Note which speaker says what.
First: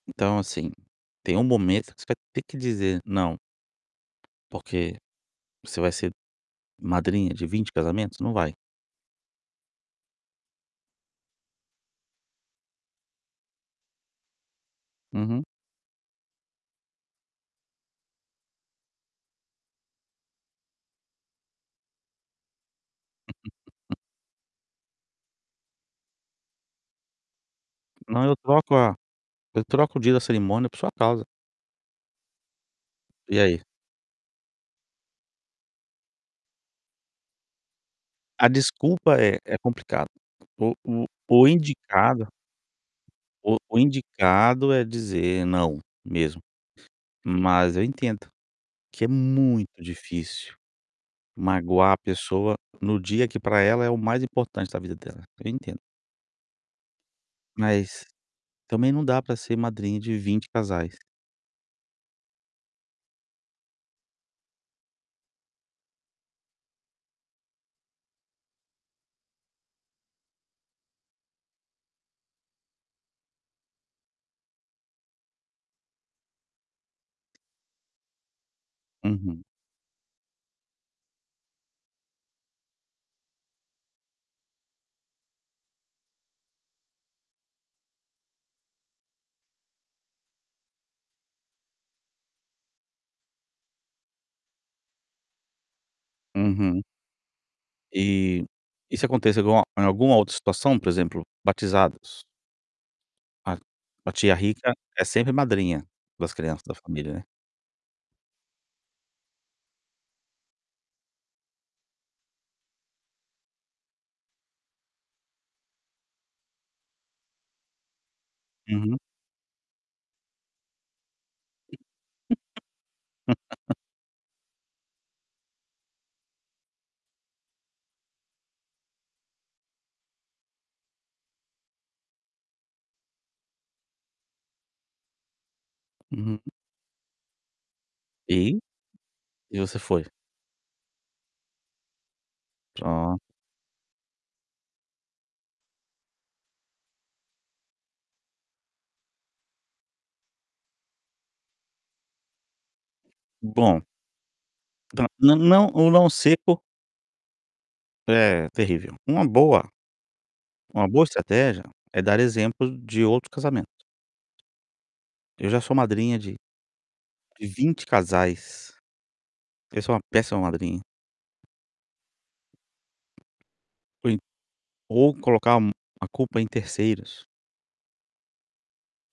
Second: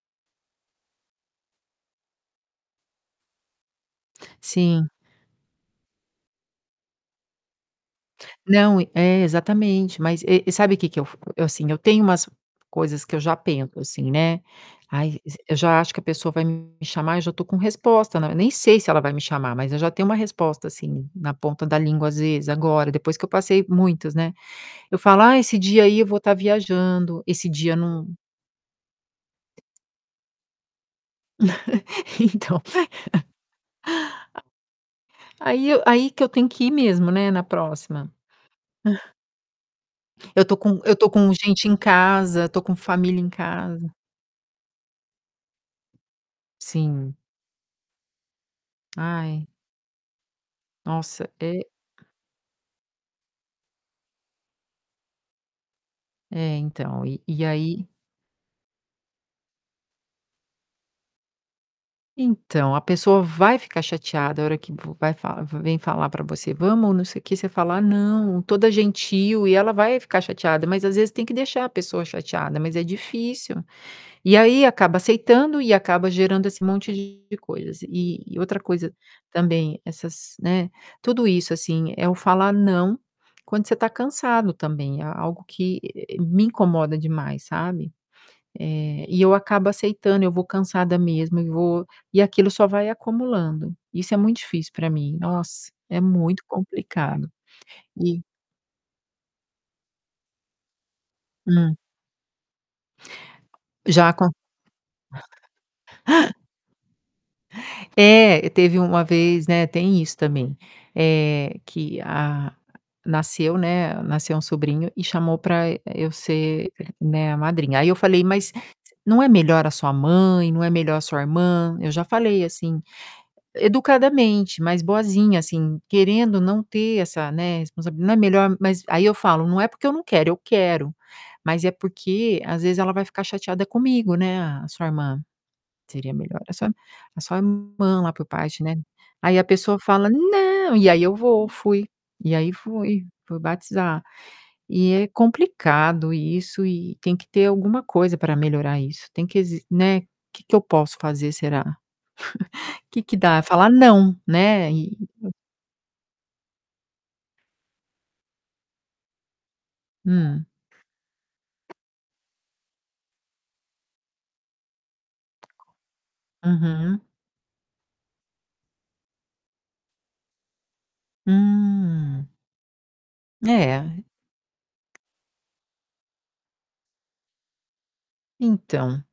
Speaker 1: Então, assim, tem um momento que você vai ter que dizer "não".
Speaker 2: Sim.
Speaker 1: Porque você vai ser madrinha de 20 casamentos? Não vai.
Speaker 2: Não, e é, exatamente, mas, e e sabe o que que eu f eu, assim, eu tenho umas coisas que eu já penso, assim, né. Ai, e
Speaker 1: Uhum.
Speaker 2: eu já acho que a pessoa vai me chamar, e já tô com resposta, né, nem sei se ela vai me chamar, mas eu já tenho uma resposta, assim, na ponta da língua, às vezes agora, depois que eu passei muitas, né? Eu falo: "Ah, esse dia aí eu vou estar viajando, esse dia não"
Speaker 1: Não, eu troco a eu troco o dia da cerimônia por sua causa.
Speaker 2: Então.
Speaker 1: E aí?
Speaker 2: Aí eu aí que eu tenho que ir mesmo, né, na próxima.
Speaker 1: A desculpa é é complicado.
Speaker 2: Eu tô
Speaker 1: O
Speaker 2: com eu
Speaker 1: o
Speaker 2: tô com
Speaker 1: o
Speaker 2: gente em
Speaker 1: indicado
Speaker 2: casa, eu tô com família em
Speaker 1: o o
Speaker 2: casa.
Speaker 1: indicado, é dizer "não", mesmo.
Speaker 2: Sim.
Speaker 1: Mas eu entendo que é
Speaker 2: Ai.
Speaker 1: muito difícil
Speaker 2: Nossa, é
Speaker 1: magoar a pessoa no dia que, pra ela, é o mais importante da vida dela. Eu entendo.
Speaker 2: É, então, e e aí
Speaker 1: Mas, também, não dá pra ser madrinha de 20 casais.
Speaker 2: Então, a pessoa vai ficar chateada, a hora que vo vai falar vem falar pra você: "Vamos, não sei o quê", você fala: "Não," toda gentil, e ela vai ficar chateada, mas, às vezes, tem que deixar a pessoa chateada, mas é difícil. E aí acaba aceitando e acaba gerando esse monte de coisas, e outra coisa
Speaker 1: Uhum.
Speaker 2: também, essas né, tudo isso, assim, é o falar "não", quando você tá cansado, também, é é algo que, eh eh eh, me incomoda demais, sabe? É, e eu acabo aceitando, eu vou cansada mesmo e vou e aquilo só vai acumulando. Isso é muito difícil pra mim, nossa, é muito
Speaker 1: Uhum.
Speaker 2: complicado. E
Speaker 1: E isso acontece alguma em alguma outra situação, por exemplo,
Speaker 2: Hum.
Speaker 1: batizados. A
Speaker 2: Já
Speaker 1: a
Speaker 2: acon
Speaker 1: tia rica é sempre a madrinha das crianças da família, né?
Speaker 2: É, teve uma vez, né tem isso também, eh, que a nasceu né, nasceu um sobrinho, e chamou pra e eu ser né, a madrinha. Aí eu falei: "Mas,
Speaker 1: Uhum.
Speaker 2: não é melhor a sua mãe? Não é melhor a sua irmã?" Eu já falei assim, educadamente, mais boazinha, assim, querendo não ter essa né, responsab não é melhor mas, aí eu falo: "Não é porque eu não quero, eu quero, Mas é porque às vezes ela vai ficar chateada comigo, né, a sua irmã. Seria melhor
Speaker 1: Uhum.
Speaker 2: a sua a sua irmã lá, por
Speaker 1: Ei?
Speaker 2: parte, né?" Aí a
Speaker 1: E
Speaker 2: pessoa
Speaker 1: você foi.
Speaker 2: fala: "Não", e aí eu vou fui. E aí fui,
Speaker 1: Pronto.
Speaker 2: fui batizar. E é complicado isso, e tem que ter alguma coisa pra melhorar isso, tem que exi né, que que eu posso fazer, será? Que que dá é falar
Speaker 1: Bom.
Speaker 2: "não", né. E
Speaker 1: Dã o não o não seco É, terrível. Uma boa
Speaker 2: Hum.
Speaker 1: uma boa estratégia é dar exemplo de outro casamento. "Eu já sou madrinha de
Speaker 2: Uhum.
Speaker 1: de 20 casais. Eu sou uma péssima madrinha."
Speaker 2: Hum. É.
Speaker 1: Por i ou colocar um a culpa em terceiros.
Speaker 2: Então